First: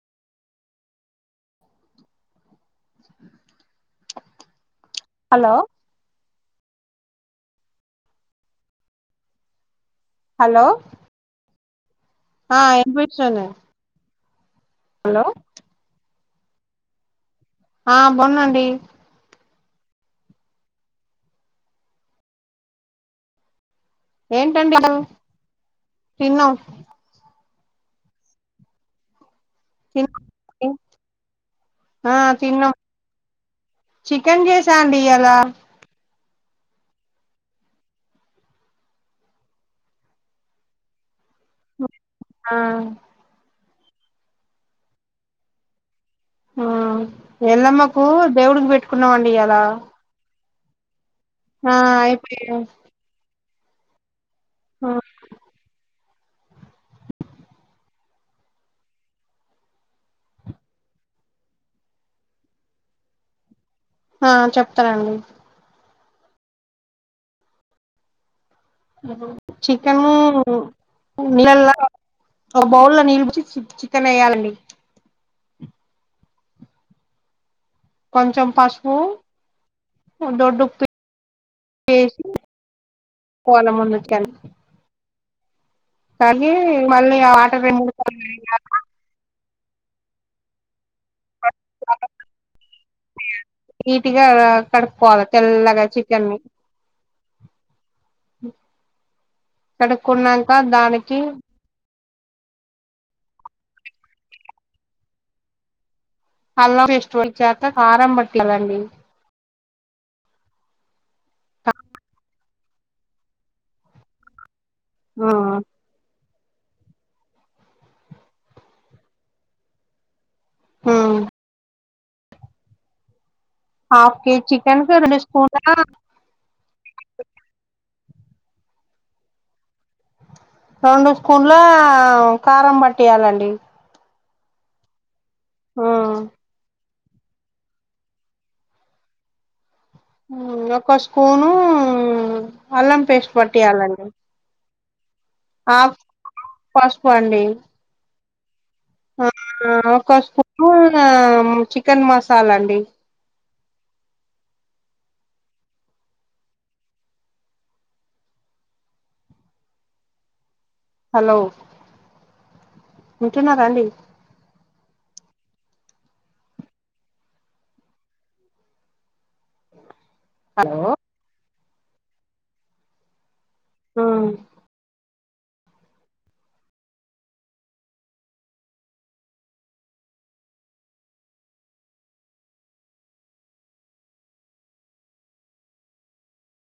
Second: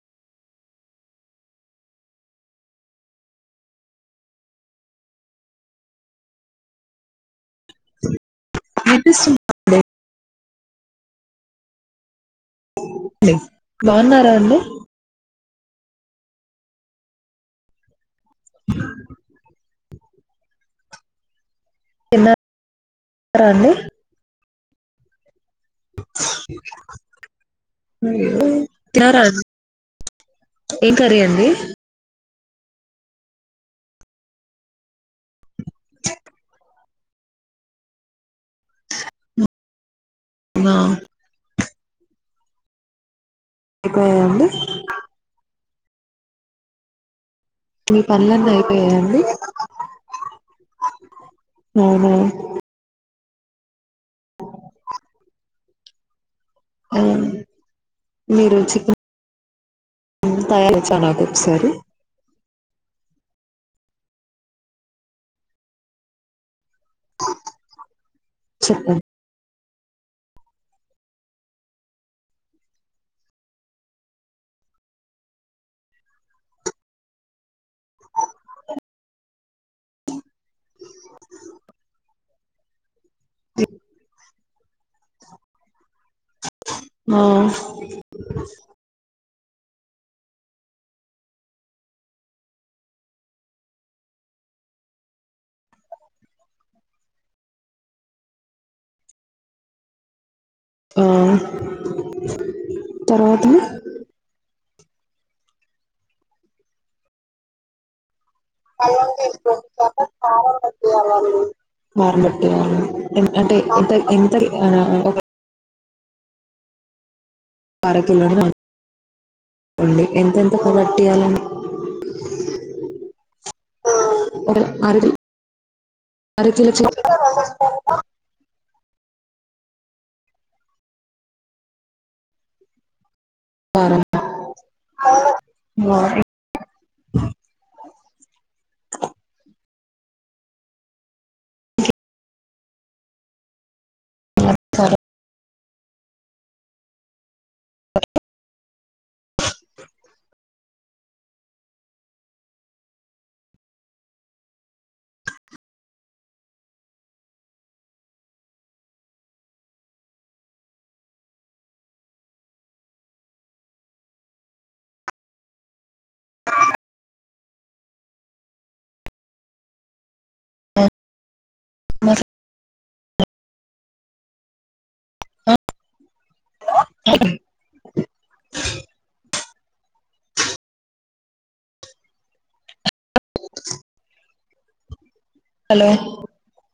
hello వినిపిస్తుందా అండి hello ఆ ఇన్పిస్తుంద బాగున్నారా అండి హలో ఆ వొన్నండి తిన్నారా అండి ఏంటండి తిన్నాం తినార తిన్నాం ఏం కర్రీ అండి ఆ తిన్నాం చికెన్ జేసా అండీ ఇయాల వావ్ ఆ అయిపోయాయ అండి ఆ మీ ఎళ్ళమ్మకు పనులన్నీ దేవుడికి అయిపోయాయండి పెట్టుకున్నామండి ఇయాల ఆ అవునా అయిపోయ్యు హ్మ్ హ్మ్ మీరు చికె తయారచ్చ నాకొకసారి ఆ చెప్తనండి చెప్పండి అ చికెను నీళ్ళల్లో ఒక బౌల్లో నీళ్లు బోసి చికెన్ వేయాలండి కొంచం పసుపు దొడ్డుప్పు ఏసి కోలం ముందు చికెన్ కానీ మళ్ళీ ఆ వాటర్ రెండు మూడు సార్లు ఎయ్యాల నీటిగా కడుక్కోవాల తెల్లగా చికెన్ని కడుక్కున్నా ఆ తర్వాత అల్లం పేస్ట్ వచ్చాక కారం బట్ పలావ్ జెస్కో కారం బట్టీయాలా ఎం అంటే ఎంత ఎంత ఆ ఆ అరకిలోనే అనుకోండి ఎంతెన్ ఒక బట్టీయాలని హాఫ్ కేజీ చికెన్ కి అర రెండు స్పూన్ల అరకిలో చి రెండు స్పూన్ల కారం పట్టియాలండి ఆ అవు ఆ ఆ ఒక స్పూను అల్లం పేస్ట్ పట్టియాలండి నమస్కారం ఆ పసుపండి ఒక స్పూన్ చికెన్ మసాలా అండి హలో ఉంటున్నారా అండి హలో మరి ఆ హలో హలో